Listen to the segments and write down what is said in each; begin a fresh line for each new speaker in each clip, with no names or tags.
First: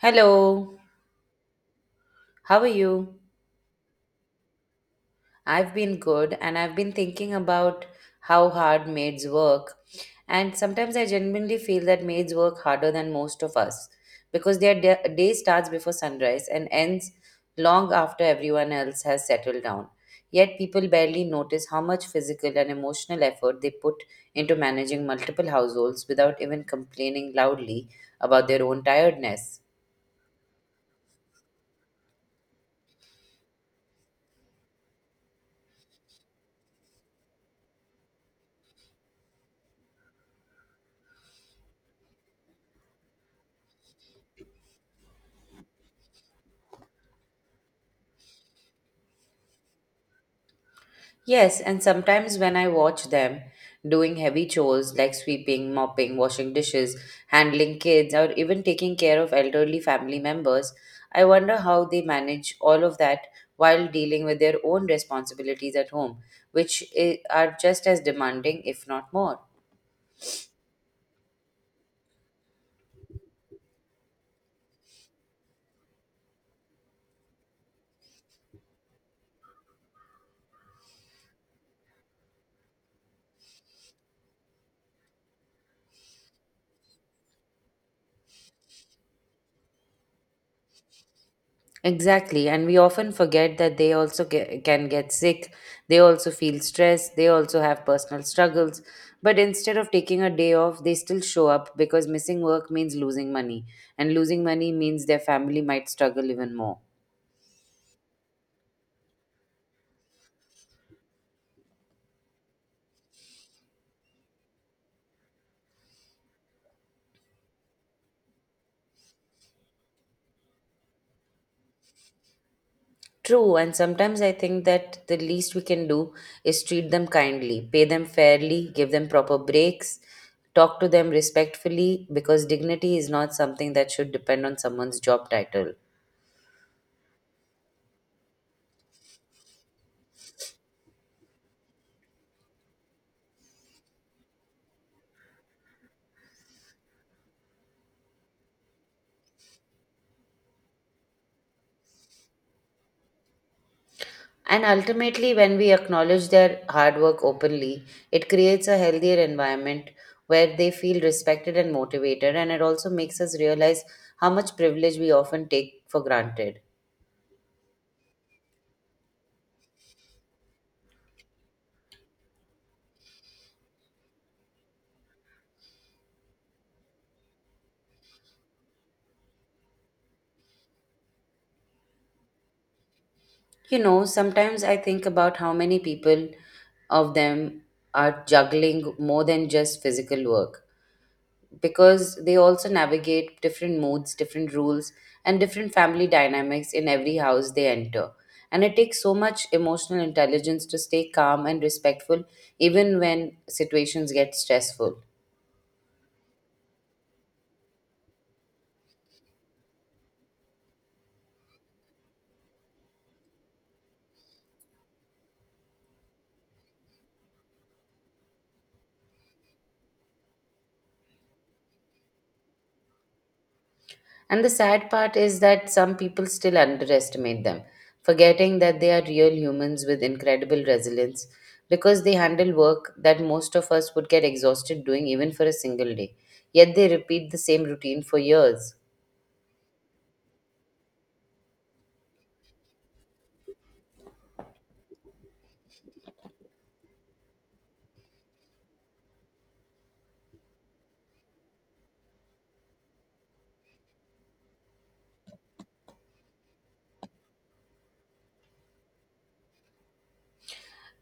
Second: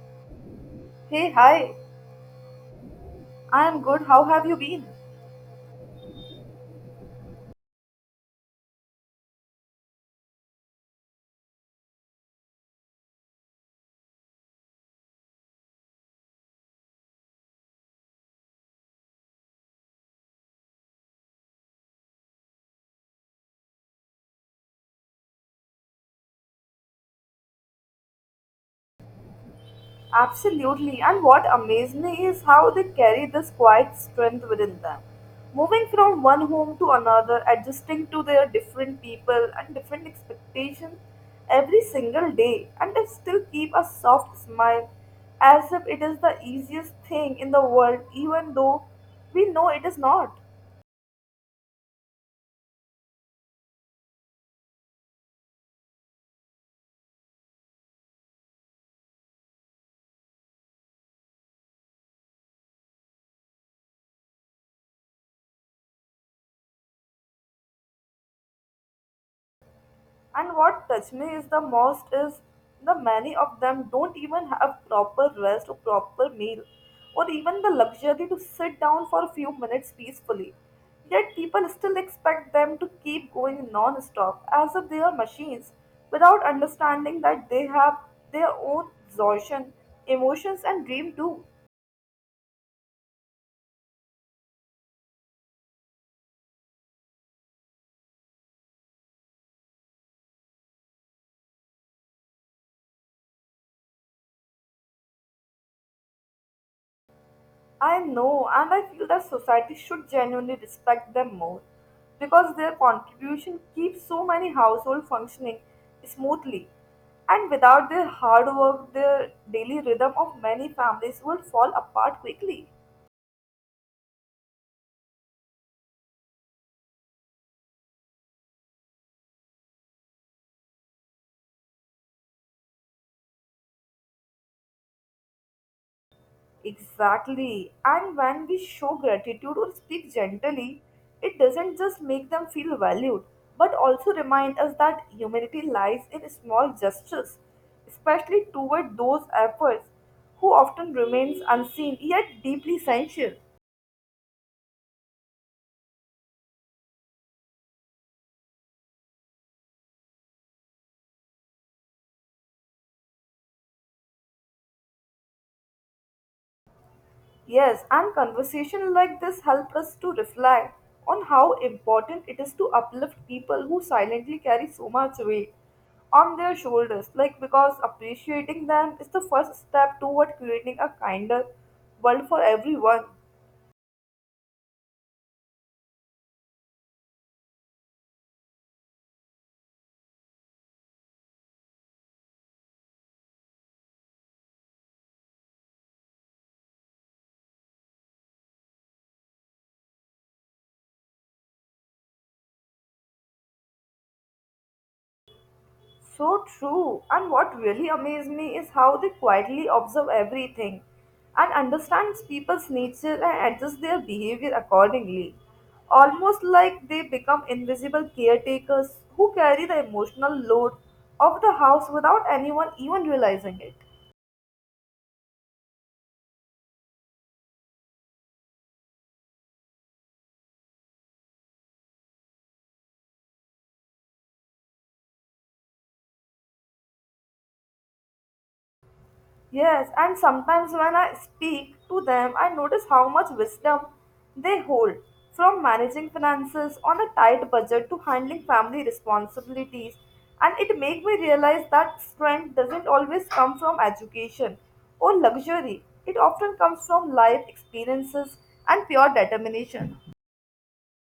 Hello,
Hey, hi.
how are you?
I am good. How have you been?
I've been good and I've been thinking about how hard maids work. And sometimes I genuinely feel that maids work harder than most of us because their day starts before sunrise and ends long after everyone else has settled down. Yet people barely notice how much physical and emotional effort they put into managing multiple households without even complaining loudly about their own tiredness.
Absolutely. And what amazed me is how they carry this quiet strength within them. Moving from one home to another, adjusting to their different people and different expectations every single day, and they still keep a soft smile as if it is the easiest thing in the world, even though we know it is not.
Yes, and sometimes when I watch them doing heavy chores like sweeping, mopping, washing dishes, handling kids, or even taking care of elderly family members, I wonder how they manage all of that while dealing with their own responsibilities at home, which are just as demanding, if not more.
And what touched me is the most is the many of them don't even have proper rest or proper meal or even the luxury to sit down for a few minutes peacefully. Yet people still expect them to keep going non-stop as if they are machines without understanding that they have their own exhaustion, emotions and dream too.
Exactly. And we often forget that they also can get sick. They also feel stressed. They also have personal struggles. But instead of taking a day off, they still show up because missing work means losing money. And losing money means their family might struggle even more.
I know, and I feel that society should genuinely respect them more because their contribution keeps so many households functioning smoothly. And without their hard work, their daily rhythm of many families would fall apart quickly.
True. And sometimes I think that the least we can do is treat them kindly, pay them fairly, give them proper breaks, talk to them respectfully because dignity is not something that should depend on someone's job title.
Exactly. And when we show gratitude or speak gently, it doesn't just make them feel valued, but also remind us that humanity lies in small gestures, especially toward those efforts who often remains unseen yet deeply essential.
And ultimately, when we acknowledge their hard work openly, it creates a healthier environment where they feel respected and motivated. And it also makes us realize how much privilege we often take for granted.
Yes, and conversation like this help us to reflect on how important it is to uplift people who silently carry so much weight on their shoulders. Like because appreciating them is the first step toward creating a kinder world for everyone.
You know, sometimes I think about how many people of them are juggling more than just physical work, because they also navigate different moods, different rules, and different family dynamics in every house they enter. And it takes so much emotional intelligence to stay calm and respectful even when situations get stressful.
So true. And what really amazed me is how they quietly observe everything and understands people's nature and adjust their behavior accordingly. Almost like they become invisible caretakers who carry the emotional load of the house without anyone even realizing it.
And the sad part is that some people still underestimate them, forgetting that they are real humans with incredible resilience because they handle work that most of us would get exhausted doing even for a single day. Yet they repeat the same routine for years.
Yes, and sometimes when I speak to them, I notice how much wisdom they hold from managing finances on a tight budget to handling family responsibilities. And it makes me realize that strength doesn't always come from education or luxury, it often comes from life experiences and pure determination.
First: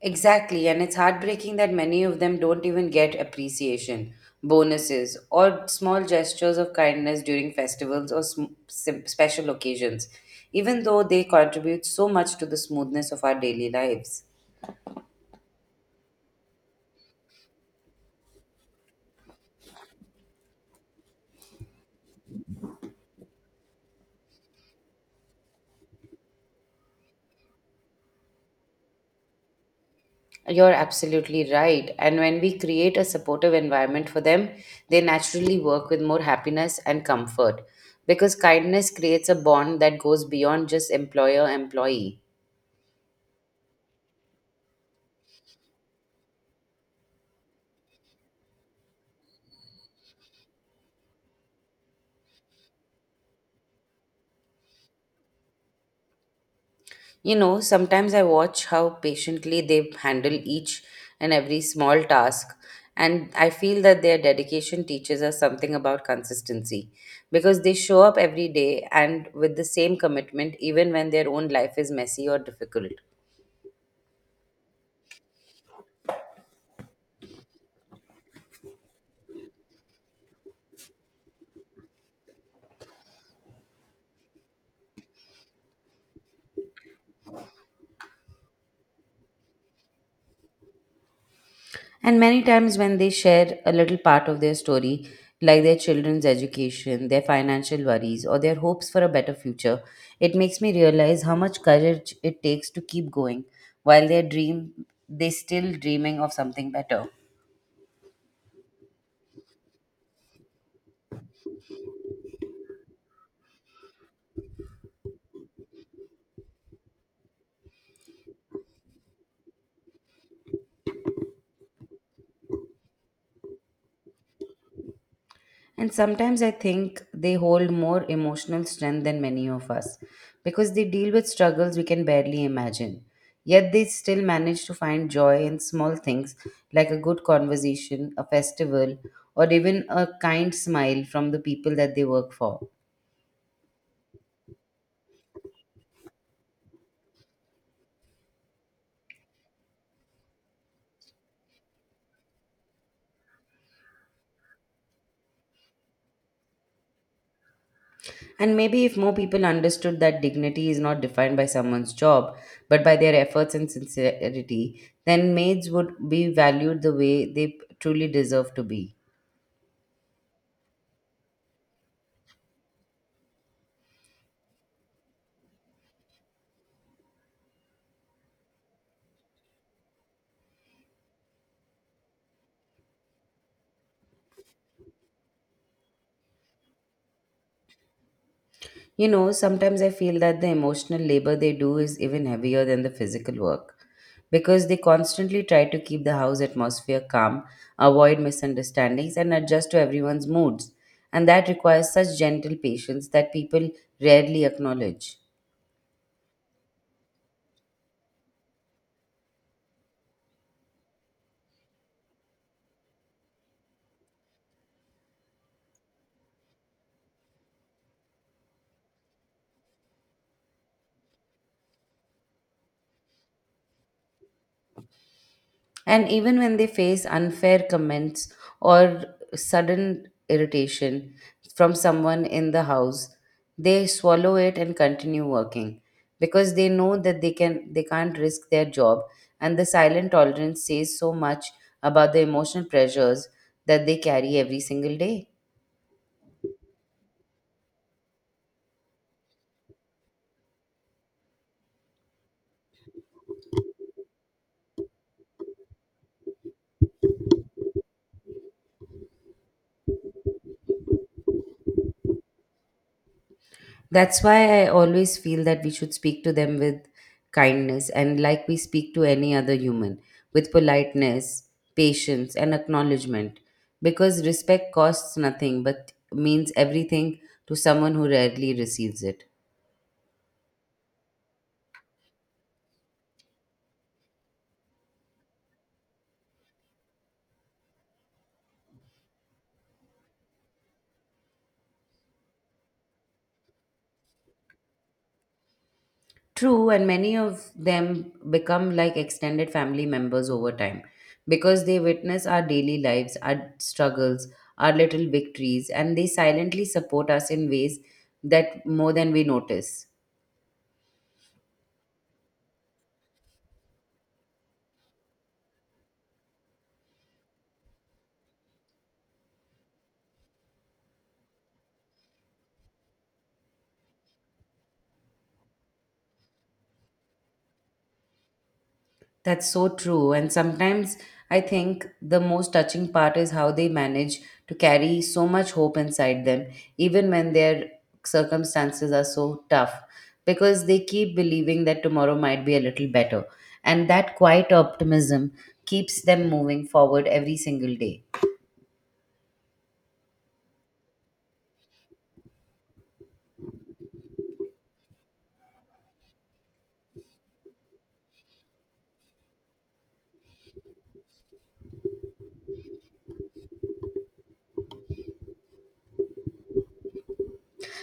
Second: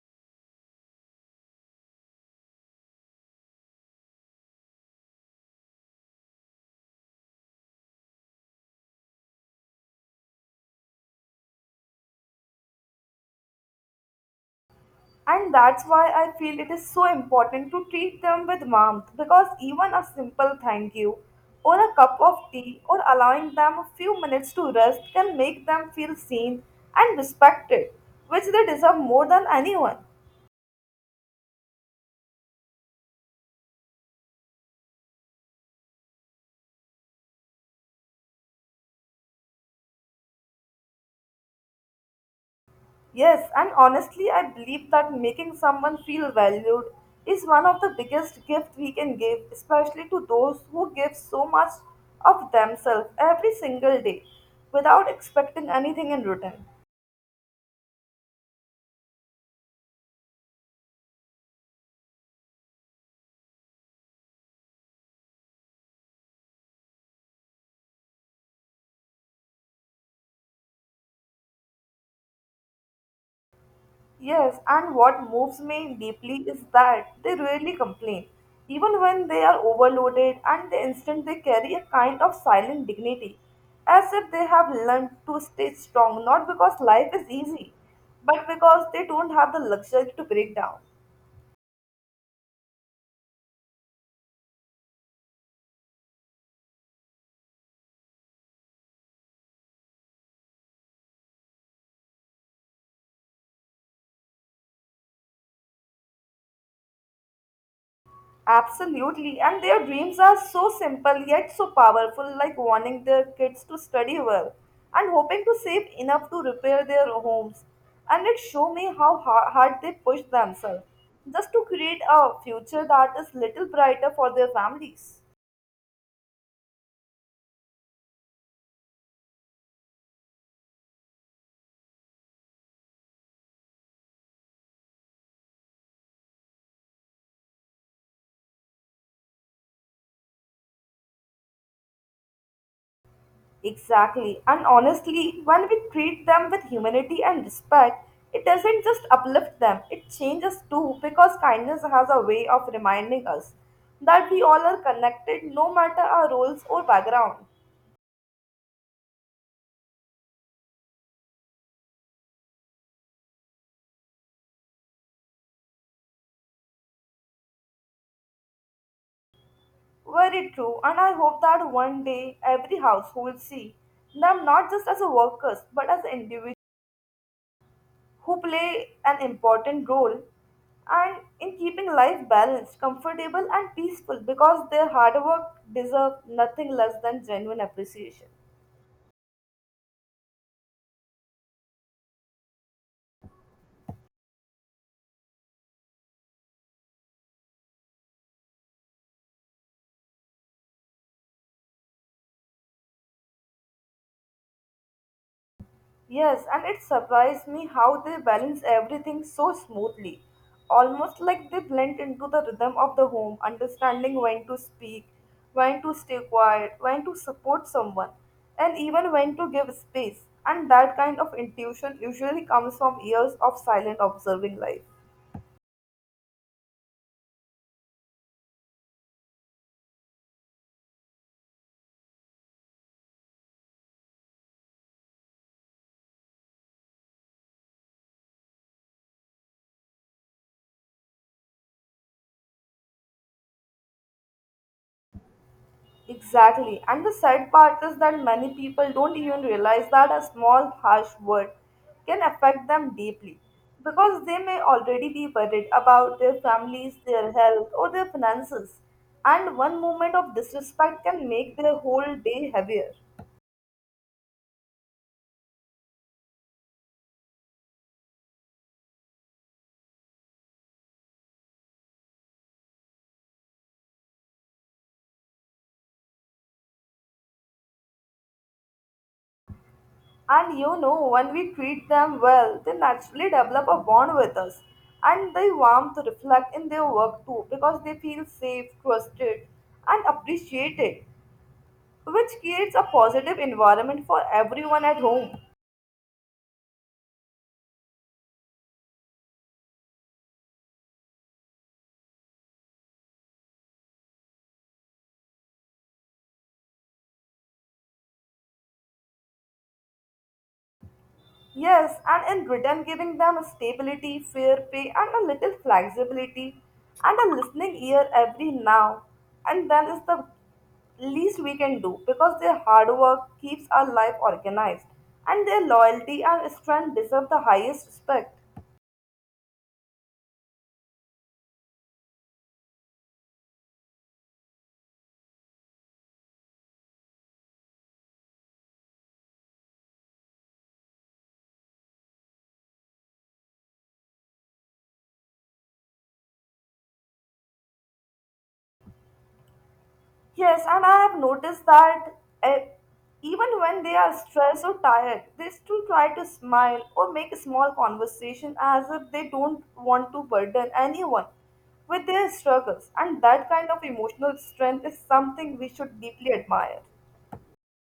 Exactly, and it's heartbreaking that many of them don't even get appreciation, bonuses, or small gestures of kindness during festivals or special occasions, even though they contribute so much to the smoothness of our daily lives.
And that's why I feel it is so important to treat them with warmth because even a simple thank you or a cup of tea or allowing them a few minutes to rest can make them feel seen and respected, which they deserve more than anyone.
You're absolutely right. And when we create a supportive environment for them, they naturally work with more happiness and comfort because kindness creates a bond that goes beyond just employer employee.
Yes, and honestly, I believe that making someone feel valued is one of the biggest gifts we can give, especially to those who give so much of themselves every single day without expecting anything in return.
You know, sometimes I watch how patiently they handle each and every small task, and I feel that their dedication teaches us something about consistency because they show up every day and with the same commitment, even when their own life is messy or difficult.
Yes, and what moves me deeply is that they rarely complain, even when they are overloaded, and the instant they carry a kind of silent dignity, as if they have learned to stay strong not because life is easy, but because they don't have the luxury to break down.
And many times, when they share a little part of their story, like their children's education, their financial worries, or their hopes for a better future, it makes me realize how much courage it takes to keep going while they dream, they still dreaming of something better.
Absolutely, and their dreams are so simple yet so powerful, like wanting their kids to study well and hoping to save enough to repair their homes. And it show me how hard they push themselves just to create a future that is little brighter for their families.
And sometimes I think they hold more emotional strength than many of us because they deal with struggles we can barely imagine. Yet they still manage to find joy in small things like a good conversation, a festival, or even a kind smile from the people that they work for.
Exactly. And honestly, when we treat them with humanity and respect, it doesn't just uplift them, it changes too because kindness has a way of reminding us that we all are connected no matter our roles or background.
And maybe if more people understood that dignity is not defined by someone's job but by their efforts and sincerity, then maids would be valued the way they truly deserve to be.
Very true, and I hope that one day every household see them not just as workers but as individuals who play an important role and in keeping life balanced, comfortable and peaceful because their hard work deserve nothing less than genuine appreciation.
You know, sometimes I feel that the emotional labor they do is even heavier than the physical work because they constantly try to keep the house atmosphere calm, avoid misunderstandings, and adjust to everyone's moods. And that requires such gentle patience that people rarely acknowledge.
Yes, and it surprised me how they balance everything so smoothly, almost like they blend into the rhythm of the home, understanding when to speak, when to stay quiet, when to support someone, and even when to give space. And that kind of intuition usually comes from years of silent observing life.
And even when they face unfair comments or sudden irritation from someone in the house, they swallow it and continue working because they know that they can't risk their job, and the silent tolerance says so much about the emotional pressures that they carry every single day.
Exactly. And the sad part is that many people don't even realize that a small harsh word can affect them deeply because they may already be worried about their families, their health, or their finances. And one moment of disrespect can make their whole day heavier.
That's why I always feel that we should speak to them with kindness and like we speak to any other human, with politeness, patience, and acknowledgement. Because respect costs nothing but means everything to someone who rarely receives it.
And you know, when we treat them well, they naturally develop a bond with us. And they warmth reflect in their work too because they feel safe, trusted, and appreciated, which creates a positive environment for everyone at home.
True, and many of them become like extended family members over time because they witness our daily lives, our struggles, our little victories, and they silently support us in ways that more than we notice.
Yes, and in return, giving them stability, fair pay, and a little flexibility, and a listening ear every now and then is the least we can do because their hard work keeps our life organized, and their loyalty and strength deserve the highest respect.
That's so true. And sometimes I think the most touching part is how they manage to carry so much hope inside them, even when their circumstances are so tough, because they keep believing that tomorrow might be a little better. And that quiet optimism keeps them moving forward every single day.
Yes, and I have noticed that uh, even when they are stressed or tired, they still try to smile or make a small conversation as if they don't want to burden anyone with their struggles. And that kind of emotional strength is something we should deeply admire.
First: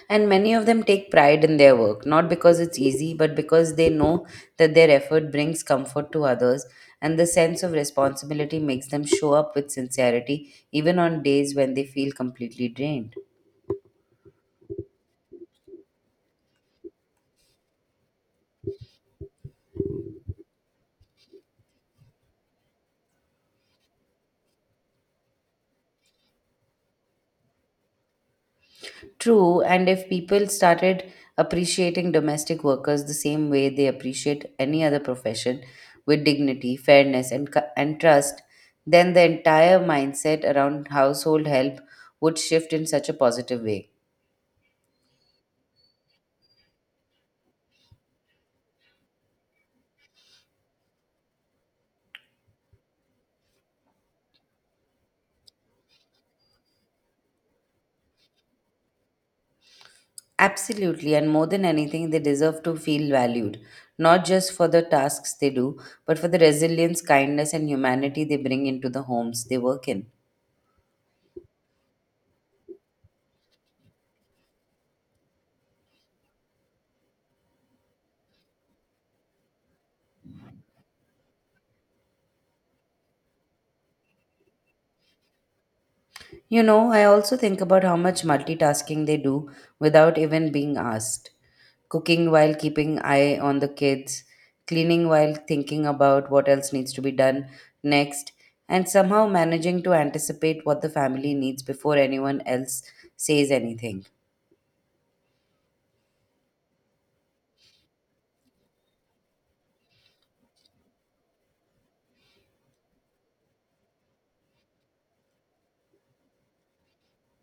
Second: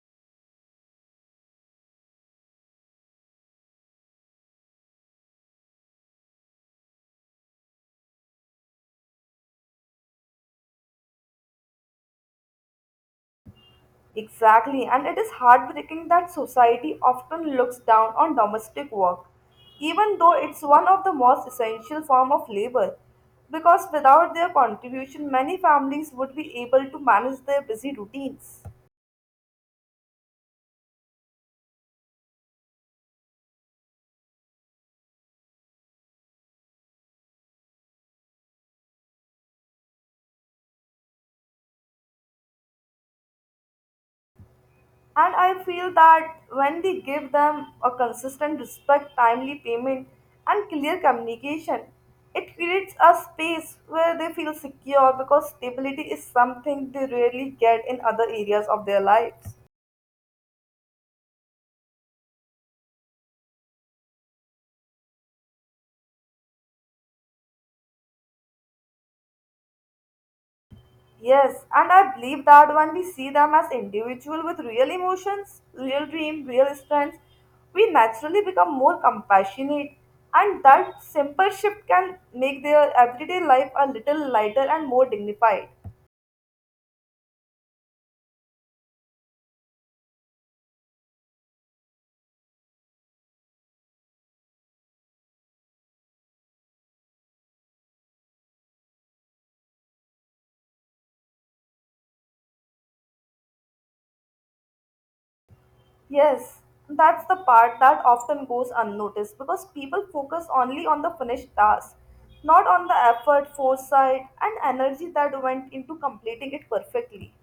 And many of them take pride in their work, not because it's easy, but because they know that their effort brings comfort to others, and the sense of responsibility makes them show up with sincerity, even on days when they feel completely drained.
Exactly, and it is heartbreaking that society often looks down on domestic work, even though it's one of the most essential form of labor. Because without their contribution, many families would be able to manage their busy routines.
True, and if people started appreciating domestic workers the same way they appreciate any other profession with dignity, fairness, and trust, then the entire mindset around household help would shift in such a positive way.
And I feel that when we give them a consistent respect, timely payment, and clear communication, it creates a space where they feel secure because stability is something they rarely get in other areas of their lives.
Absolutely, and more than anything, they deserve to feel valued, not just for the tasks they do, but for the resilience, kindness, and humanity they bring into the homes they work in.
Yes, and I believe that when we see them as individual with real emotions, real dream, real strengths, we naturally become more compassionate, and that simple shift can make their everyday life a little lighter and more dignified.
You know, I also think about how much multitasking they do without even being asked. Cooking while keeping eye on the kids, cleaning while thinking about what else needs to be done next, and somehow managing to anticipate what the family needs before anyone else says anything.
Yes, that's the part that often goes unnoticed because people focus only on the finished task, not on the effort, foresight, and energy that went into completing it perfectly.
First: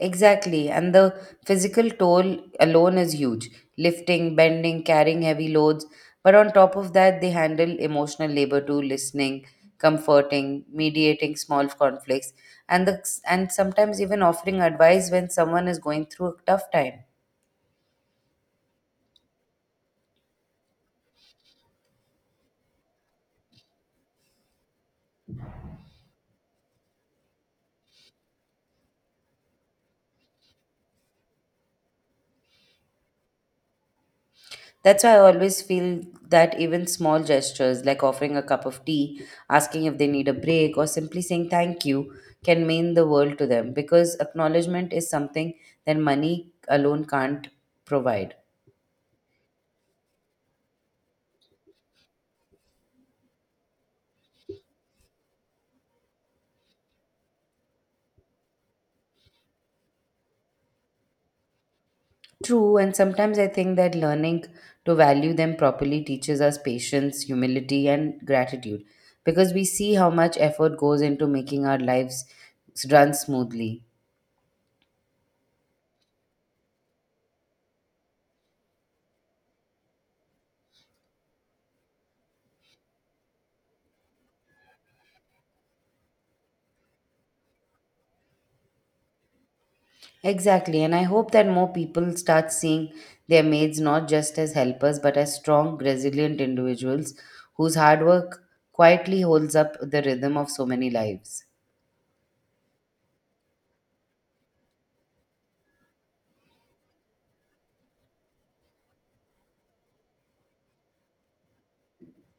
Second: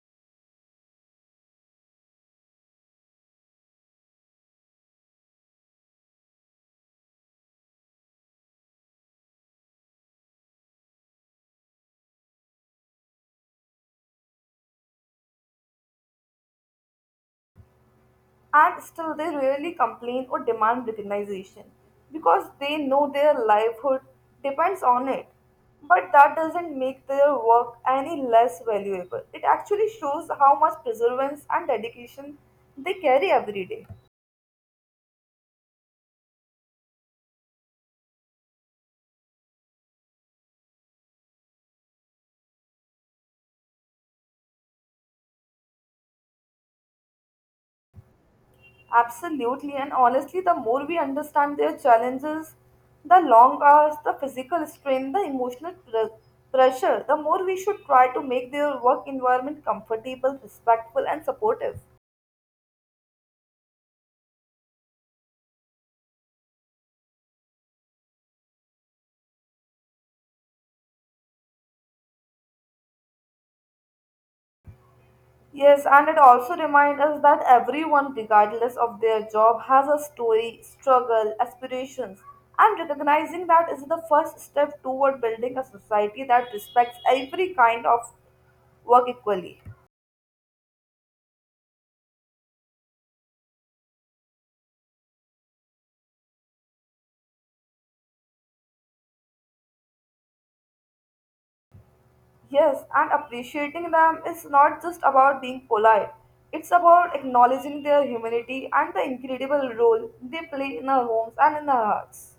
Exactly, and the physical toll alone is huge lifting, bending, carrying heavy loads. But on top of that, they handle emotional labor too, listening, comforting, mediating small conflicts, and sometimes even offering advice when someone is going through a tough time.
And still they rarely complain or demand recognition because they know their livelihood depends on it. But that doesn't make their work any less valuable. It actually shows how much perseverance and dedication they carry every day.
That's why I always feel that even small gestures like offering a cup of tea, asking if they need a break, or simply saying thank you can mean the world to them because acknowledgement is something that money alone can't provide.
Absolutely, and honestly, the more we understand their challenges, the long hours, the physical strain, the emotional pres pressure, the more we should try to make their work environment comfortable, respectful, and supportive.
True, and sometimes I think that learning to value them properly teaches us patience, humility, and gratitude because we see how much effort goes into making our lives run smoothly.
Yes, and it also reminds us that everyone, regardless of their job, has a story, struggle, aspirations, and recognizing that is the first step toward building a society that respects every kind of work equally.
Exactly, and I hope that more people start seeing their maids not just as helpers but as strong, resilient individuals whose hard work quietly holds up the rhythm of so many lives.
Yes, and appreciating them is not just about being polite, it's about acknowledging their humanity and the incredible role they play in our homes and in our hearts.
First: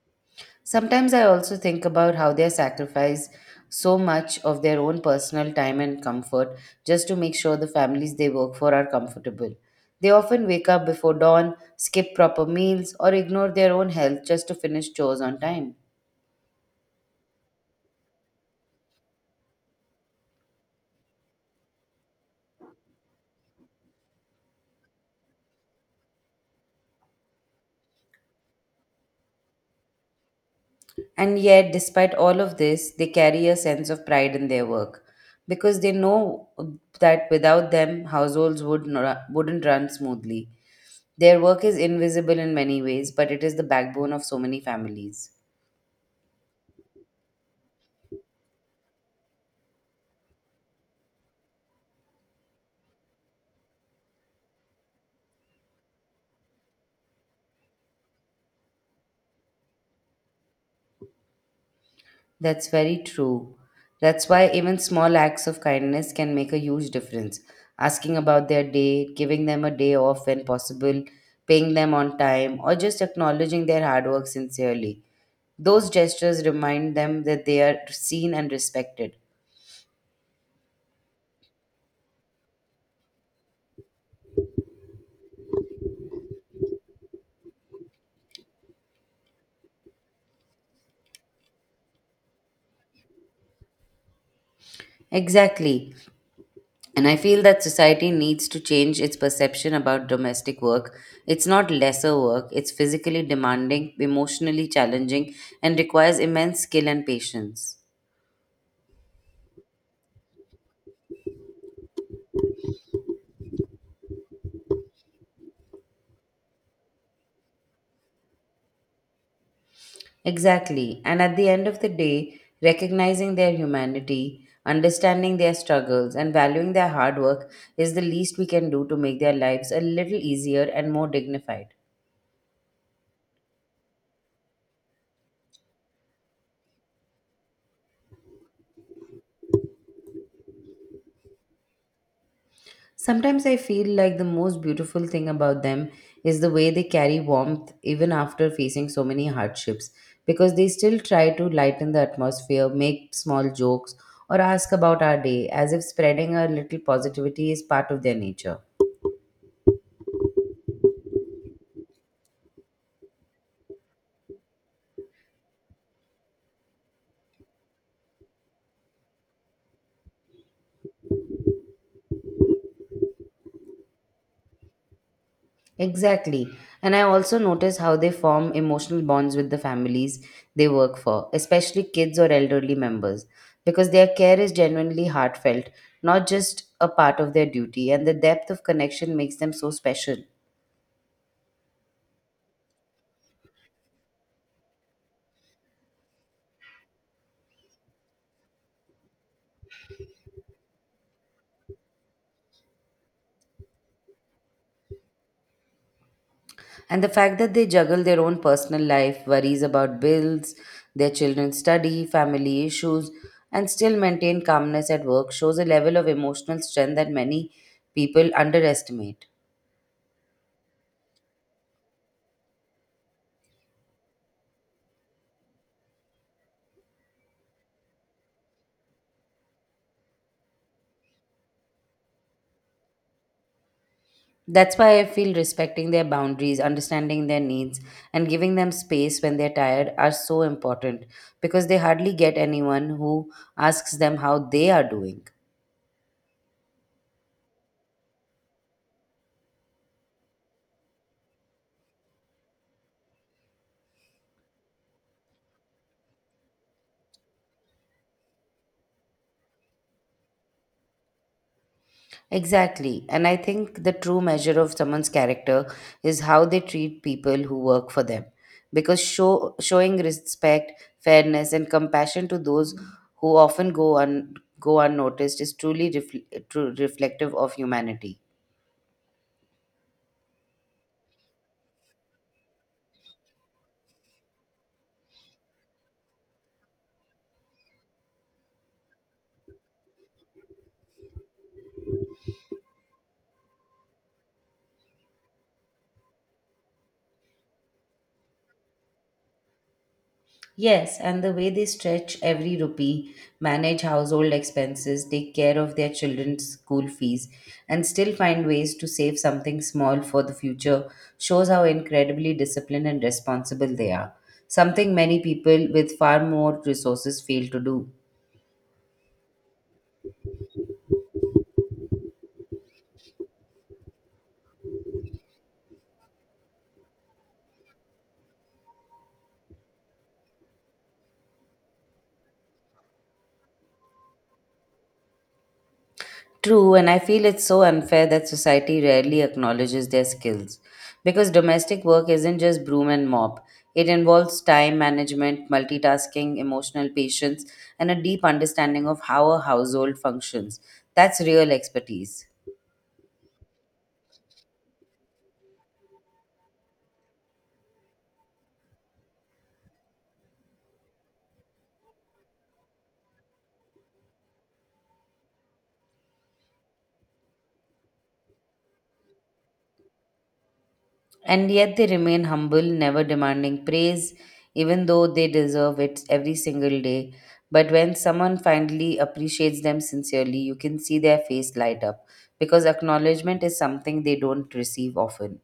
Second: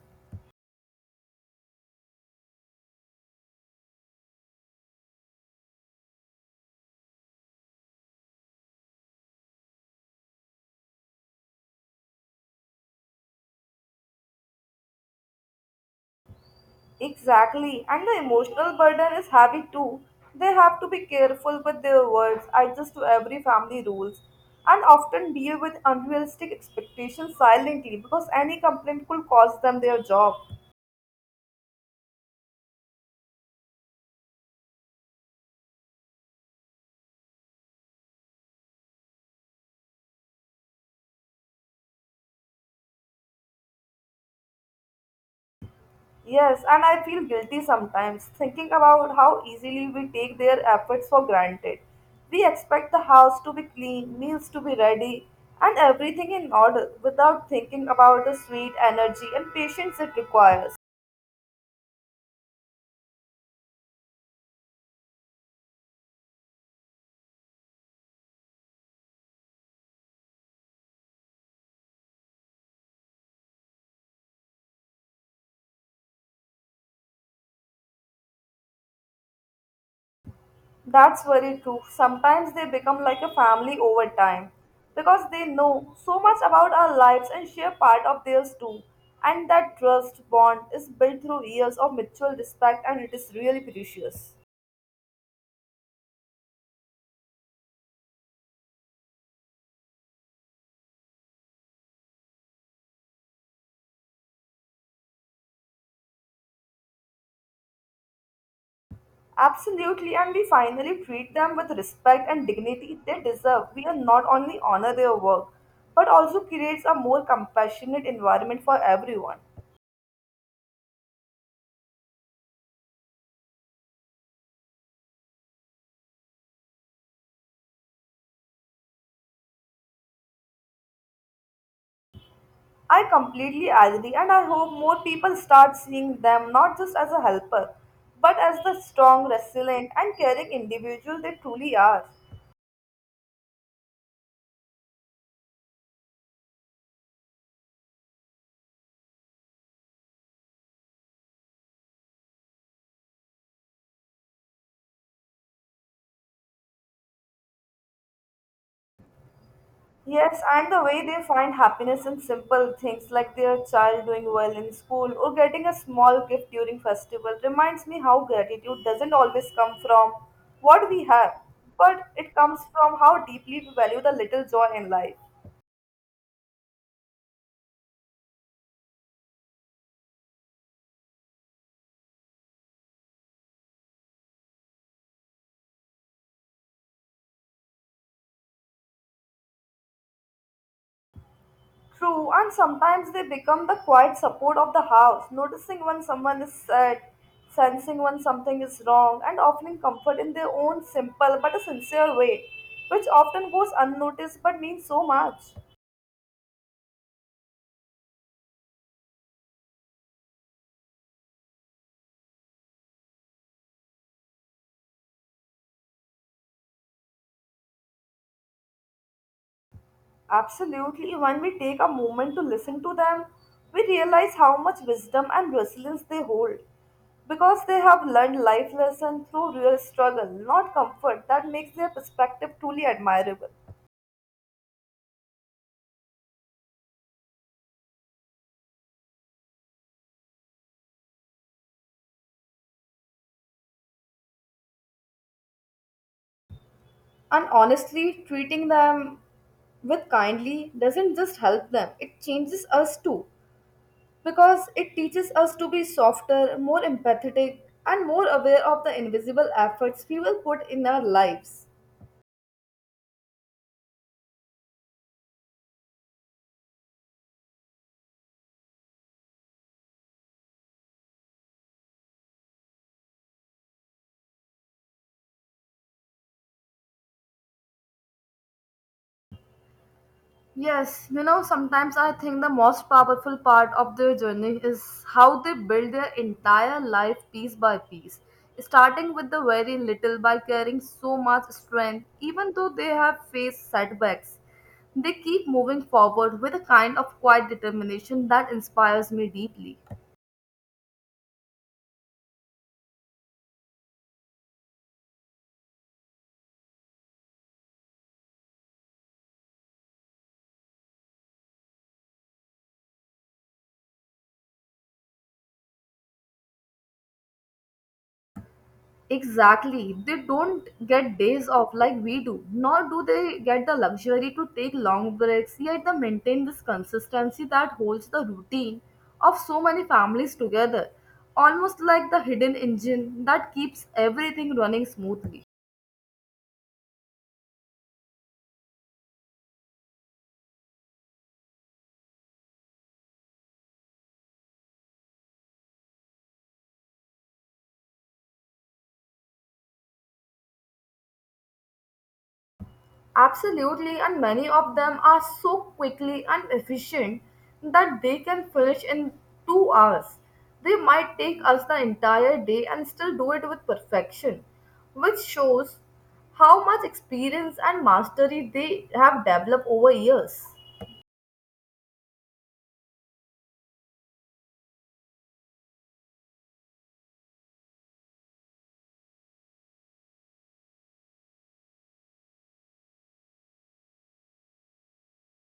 Sometimes I also think about how they sacrifice so much of their own personal time and comfort just to make sure the families they work for are comfortable. They often wake up before dawn, skip proper meals, or ignore their own health just to finish chores on time.
Exactly, and the emotional burden is heavy too. They have to be careful with their words, adjust to every family rules, and often deal with unrealistic expectations silently because any complaint could cost them their job.
And yet, despite all of this, they carry a sense of pride in their work because they know that without them, households wouldn't run smoothly. Their work is invisible in many ways, but it is the backbone of so many families.
Yes, and I feel guilty sometimes thinking about how easily we take their efforts for granted. We expect the house to be clean, meals to be ready, and everything in order without thinking about the sweet energy and patience it requires.
That's very true. That's why even small acts of kindness can make a huge difference. Asking about their day, giving them a day off when possible, paying them on time, or just acknowledging their hard work sincerely. Those gestures remind them that they are seen and respected.
That's very true. Sometimes they become like a family over time because they know so much about our lives and share part of theirs too. And that trust bond is built through years of mutual respect and it is really precious.
Exactly. And I feel that society needs to change its perception about domestic work. It's not lesser work, it's physically demanding, emotionally challenging, and requires immense skill and patience.
Absolutely, and we finally treat them with respect and dignity they deserve. We are not only honor their work, but also creates a more compassionate environment for everyone.
Exactly. And at the end of the day, recognizing their humanity, understanding their struggles, and valuing their hard work is the least we can do to make their lives a little easier and more dignified.
I completely agree, and I hope more people start seeing them not just as a helper, but as the strong, resilient, and caring individual they truly are.
Sometimes I feel like the most beautiful thing about them is the way they carry warmth even after facing so many hardships, because they still try to lighten the atmosphere, make small jokes, or ask about our day as if spreading a little positivity is part of their nature.
Yes, and the way they find happiness in simple things like their child doing well in school or getting a small gift during festival reminds me how gratitude doesn't always come from what we have, but it comes from how deeply we value the little joy in life.
Exactly. And I also notice how they form emotional bonds with the families they work for, especially kids or elderly members, because their care is genuinely heartfelt, not just a part of their duty, and the depth of connection makes them so special.
True, and sometimes they become the quiet support of the house, noticing when someone is sad, sensing when something is wrong, and offering comfort in their own simple but a sincere way, which often goes unnoticed but means so much.
And the fact that they juggle their own personal life, worries about bills, their children's study, family issues, and still maintain calmness at work shows a level of emotional strength that many people underestimate.
Absolutely, when we take a moment to listen to them, we realize how much wisdom and resilience they hold because they have learned life lessons through real struggle, not comfort, that makes their perspective truly admirable.
That's why I feel respecting their boundaries, understanding their needs, and giving them space when they're tired are so important because they hardly get anyone who asks them how they are doing.
And honestly, treating them with kindly doesn't just help them, it changes us too. Because it teaches us to be softer, more empathetic, and more aware of the invisible efforts we will put in our lives.
Exactly. And I think the true measure of someone's character is how they treat people who work for them. Because showing respect, fairness, and compassion to those who go unnoticed is truly reflective of humanity.
Yes, you know, sometimes I think the most powerful part of their journey is how they build their entire life piece by piece, starting with the very little by carrying so much strength, even though they have faced setbacks. They keep moving forward with a kind of quiet determination that inspires me deeply.
Yes, and the way they stretch every rupee, manage household expenses, take care of their children's school fees, and still find ways to save something small for the future shows how incredibly disciplined and responsible they are. Something many people with far more resources fail to do.
Exactly. They don't get days off like we do, nor do they get the luxury to take long breaks, yet they maintain this consistency that holds the routine of so many families together, almost like the hidden engine that keeps everything running smoothly.
True, and I feel it's so unfair that society rarely acknowledges their skills. Because domestic work isn't just broom and mop, it involves time management, multitasking, emotional patience, and a deep understanding of how a household functions. That's real expertise.
Absolutely, and many of them are so quickly and efficient that they can finish in 2 hours. They might take us the entire day and still do it with perfection, which shows how much experience and mastery they have developed over years.
And yet they remain humble, never demanding praise, even though they deserve it every single day. But when someone finally appreciates them sincerely, you can see their face light up because acknowledgement is something they don't receive often.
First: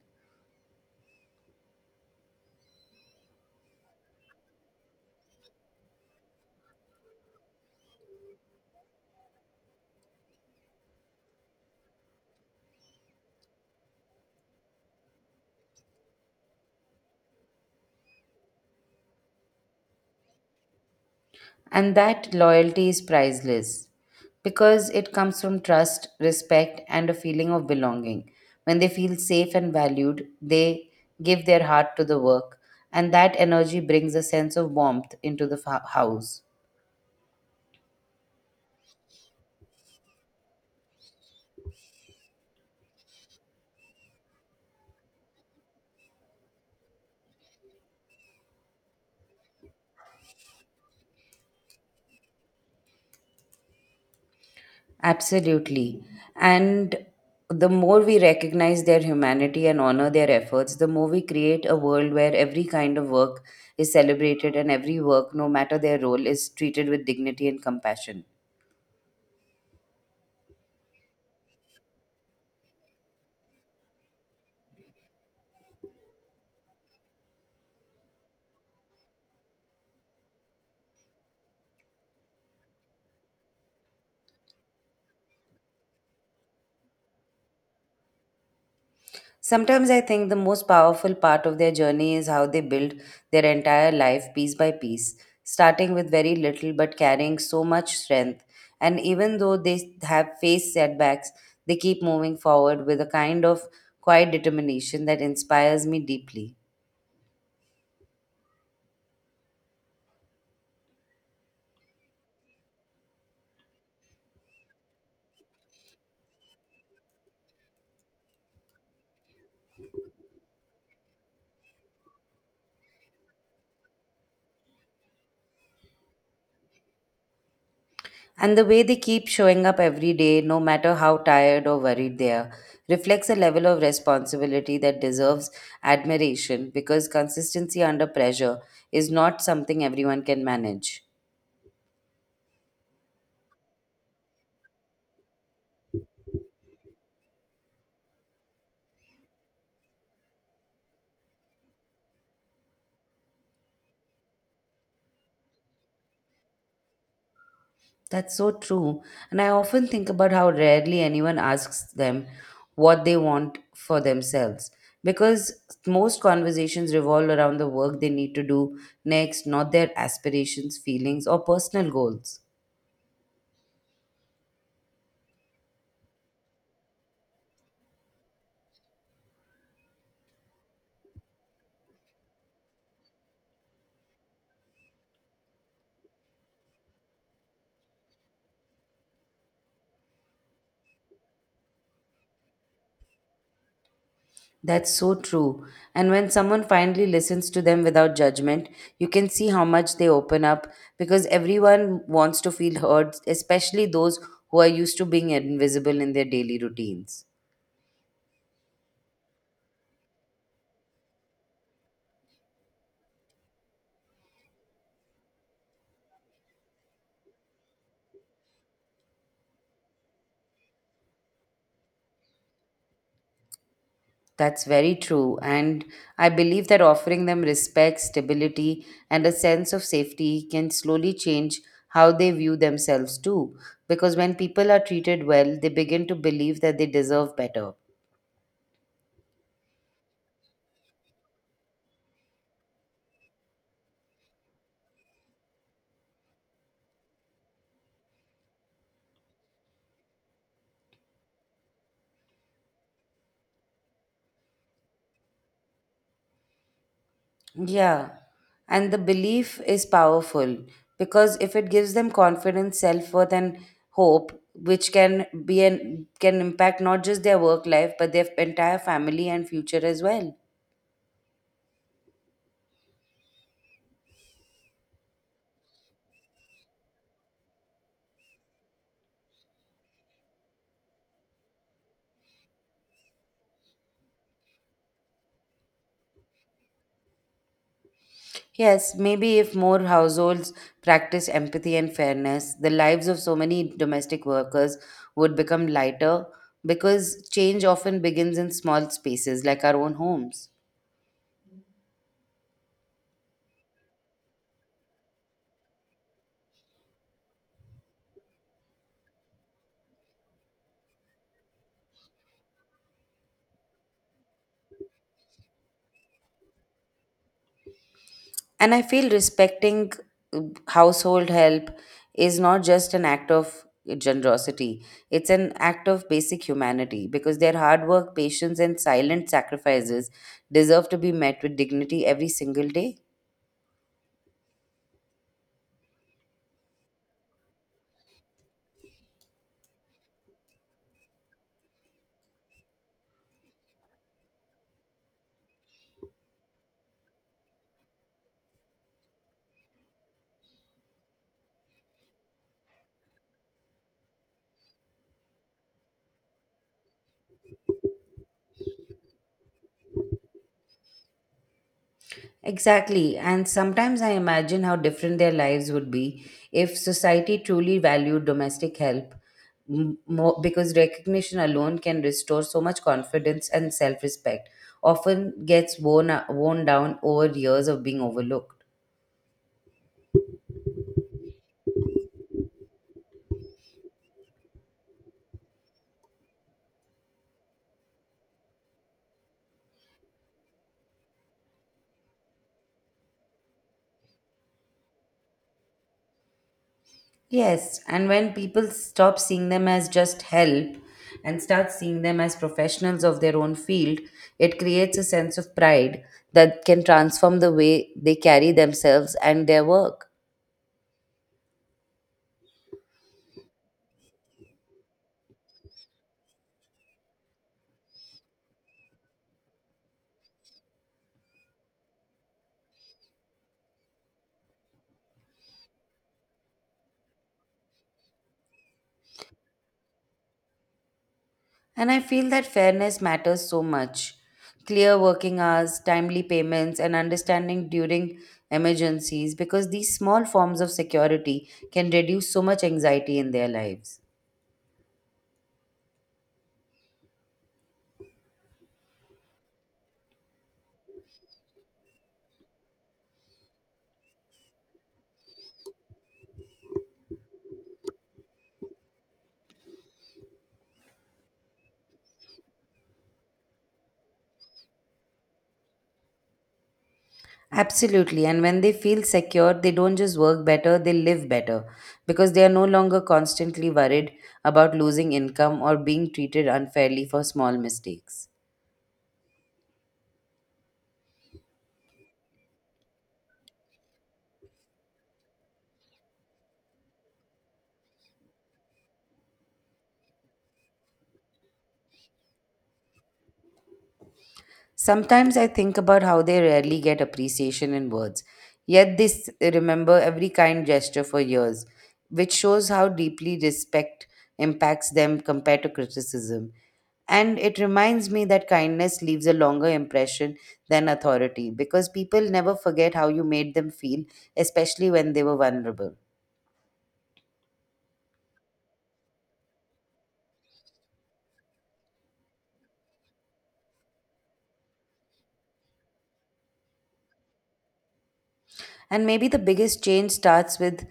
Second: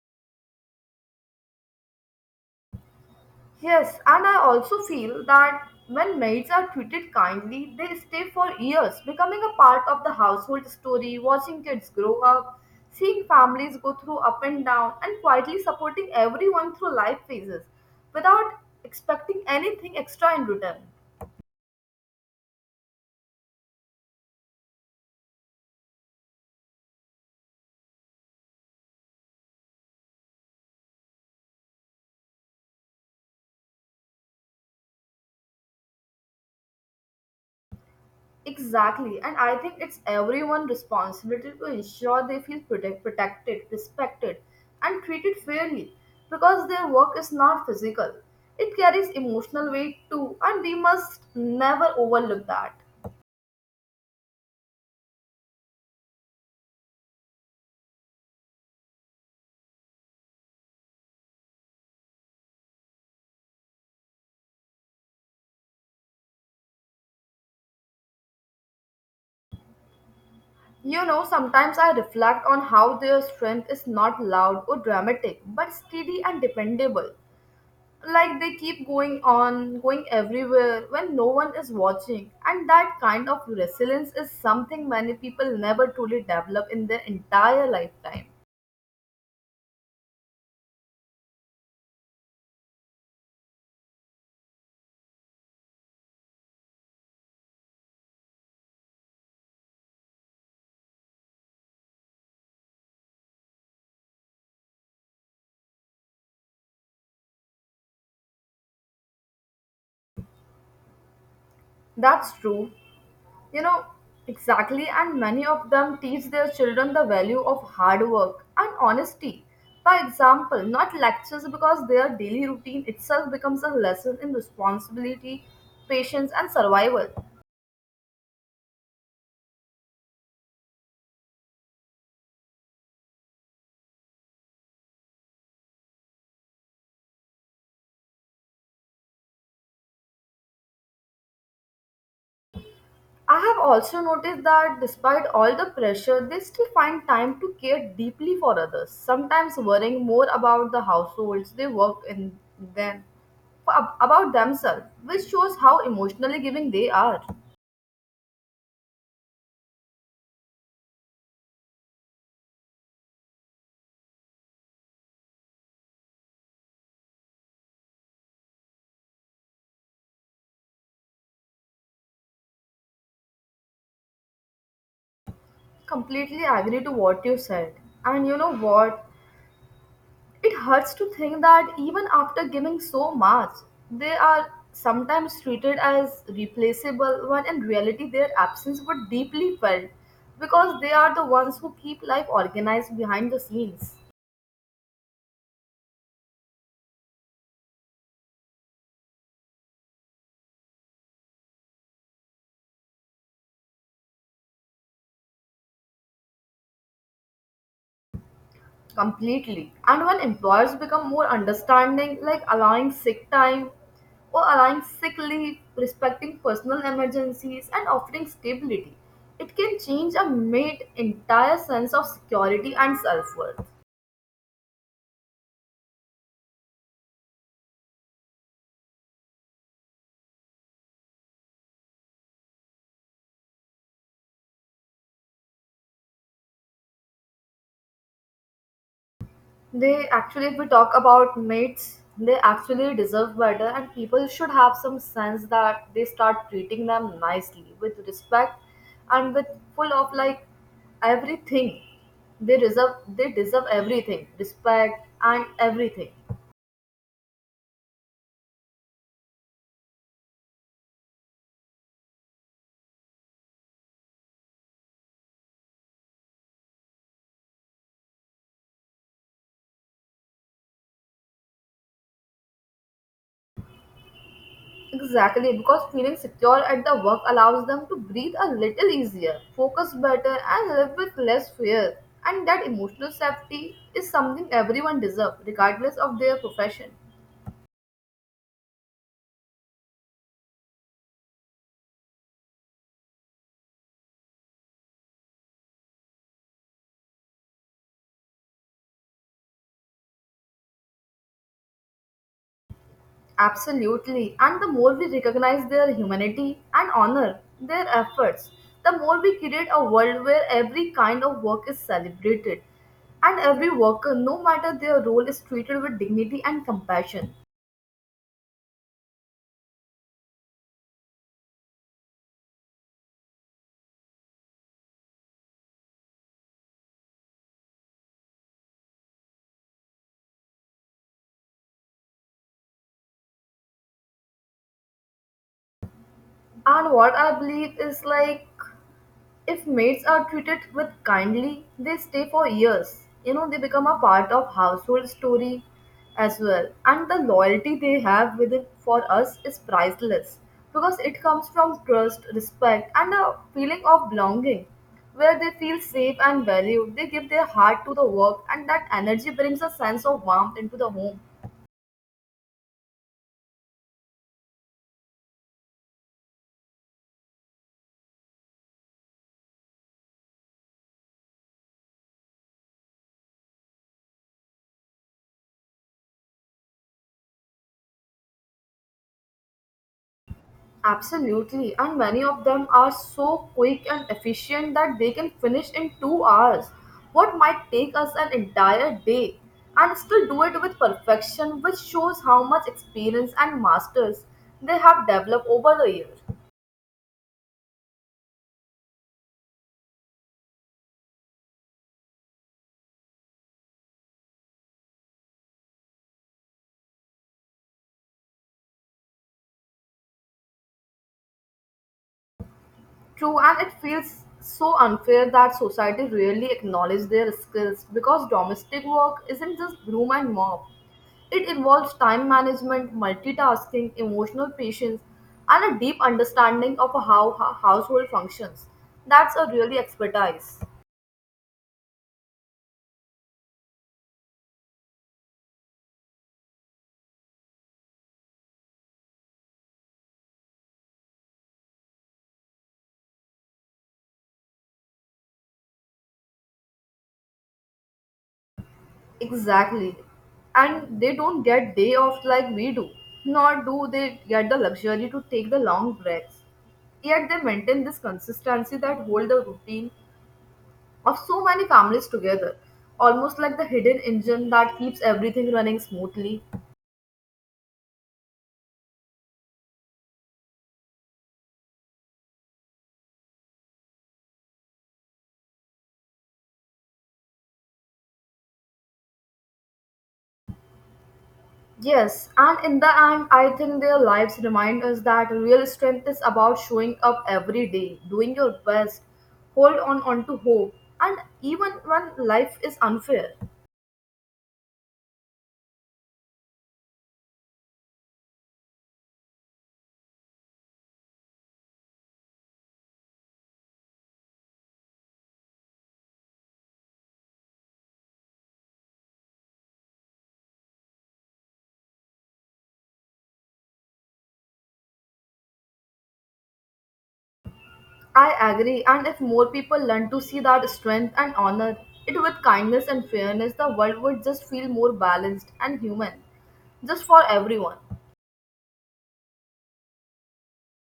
Yes, and I also feel that when maids are treated kindly, they stay for years, becoming a part of the household story, watching kids grow up, seeing families go through up and down, and quietly supporting everyone through life phases without expecting anything extra in return.
And that loyalty is priceless because it comes from trust, respect, and a feeling of belonging. When they feel safe and valued, they give their heart to the work, and that energy brings a sense of warmth into the house.
Exactly, and I think it's everyone's responsibility to ensure they feel protected, respected, and treated fairly because their work is not physical. It carries emotional weight too, and we must never overlook that.
Absolutely. And the more we recognize their humanity and honor their efforts, the more we create a world where every kind of work is celebrated and every work, no matter their role, is treated with dignity and compassion.
You know, sometimes I reflect on how their strength is not loud or dramatic, but steady and dependable, like they keep going everywhere when no one is watching, and that kind of resilience is something many people never truly develop in their entire lifetime.
Sometimes I think the most powerful part of their journey is how they build their entire life piece by piece, starting with very little but carrying so much strength. And even though they have faced setbacks, they keep moving forward with a kind of quiet determination that inspires me deeply.
That's true, you know. Exactly, and many of them teach their children the value of hard work and honesty by example, not lectures, because their daily routine itself becomes a lesson in responsibility, patience, and survival.
And the way they keep showing up every day, no matter how tired or worried they are, reflects a level of responsibility that deserves admiration because consistency under pressure is not something everyone can manage.
I have also noticed that despite all the pressure, they still find time to care deeply for others, sometimes worrying more about the households they work in than about themselves, which shows how emotionally giving they are.
That's so true. And I often think about how rarely anyone asks them what they want for themselves because most conversations revolve around the work they need to do next, not their aspirations, feelings, or personal goals.
Completely agree to what you said. And you know what? It hurts to think that even after giving so much, they are sometimes treated as replaceable when in reality their absence was deeply felt because they are the ones who keep life organized behind the scenes
That's so true. And when someone finally listens to them without judgment, you can see how much they open up because everyone wants to feel heard, especially those who are used to being invisible in their daily routines.
completely. And when employers become more understanding, like allowing sick time or allowing sick leave, respecting personal emergencies, and offering stability, it can change a mate's entire sense of security and self worth.
That's very true. And I believe that offering them respect, stability, and a sense of safety can slowly change how they view themselves too. Because when people are treated well, they begin to believe that they deserve better.
They actually, if we talk about mates, they actually deserve better, and people should have some sense that they start treating them nicely with respect and with full of like everything. They deserve everything, respect and everything.
Yeah. And the belief is powerful because if it gives them confidence, self-worth and hope, which can be an can impact not just their work life but their entire family and future as well.
Exactly, because feeling secure at the work allows them to breathe a little easier, focus better, and live with less fear. And that emotional safety is something everyone deserves, regardless of their profession.
Yes, maybe if more households practice empathy and fairness, the lives of so many domestic workers would become lighter because change often begins in small spaces like our own homes.
Absolutely. And the more we recognize their humanity and honor their efforts, the more we create a world where every kind of work is celebrated and every worker, no matter their role, is treated with dignity and compassion.
And I feel respecting uh, household help is not just an act of generosity, it's an act of basic humanity because their hard work, patience, and silent sacrifices deserve to be met with dignity every single day.
And what I believe is like, if maids are treated with kindly, they stay for years. You know, they become a part of household story as well. And the loyalty they have with it for us is priceless because it comes from trust, respect, and a feeling of belonging. Where they feel safe and valued, they give their heart to the work, and that energy brings a sense of warmth into the home.
Exactly, and sometimes I imagine how different their lives would be if society truly valued domestic help more, because recognition alone can restore so much confidence and self respect, often gets worn down over years of being overlooked.
Absolutely, and many of them are so quick and efficient that they can finish in 2 hours what might take us an entire day and still do it with perfection, which shows how much experience and masters they have developed over the years.
Yes, and when people stop seeing them as just help and start seeing them as professionals of their own field, it creates a sense of pride that can transform the way they carry themselves and their work.
True, and it feels so unfair that society rarely acknowledges their skills because domestic work isn't just broom and mop. It involves time management, multitasking, emotional patience, and a deep understanding of how a household functions. That's a really expertise.
And I feel that fairness matters so much. Clear working hours, timely payments, and understanding during emergencies because these small forms of security can reduce so much anxiety in their lives.
Exactly. And they don't get day off like we do, nor do they get the luxury to take the long breaks. Yet they maintain this consistency that hold the routine of so many families together, almost like the hidden engine that keeps everything running smoothly.
Absolutely. And when they feel secure, they don't just work better, they live better because they are no longer constantly worried about losing income or being treated unfairly for small mistakes.
Yes, and in the end, I think their lives remind us that real strength is about showing up every day, doing your best, hold on onto hope, and even when life is unfair.
Sometimes I think about how they rarely get appreciation in words, yet they remember every kind gesture for years, which shows how deeply respect impacts them compared to criticism. And it reminds me that kindness leaves a longer impression than authority because people never forget how you made them feel, especially when they were vulnerable.
I agree, and if more people learn to see that strength and honor it with kindness and fairness, the world would just feel more balanced and human, just for everyone.
And maybe the biggest change starts with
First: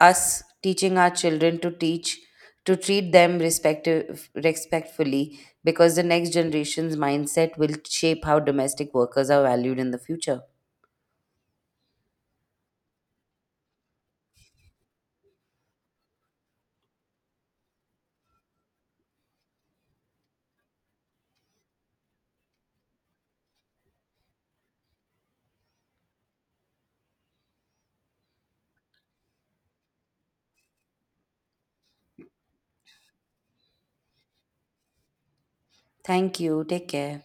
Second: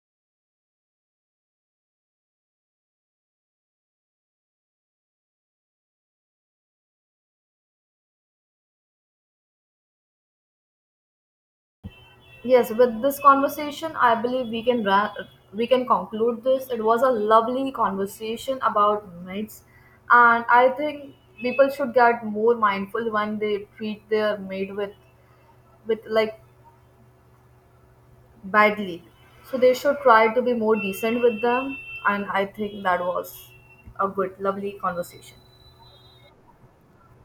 us teaching our children to treat them respectfully because the next generation's mindset will shape how domestic workers are valued in the future.
Yes, with this conversation, I believe we can conclude this. It was a lovely conversation about mates, and I think people should get more mindful when they treat their mate with like badly. So they should try to be more decent with them, and I think that was a good, lovely conversation.
Thank you. Take care.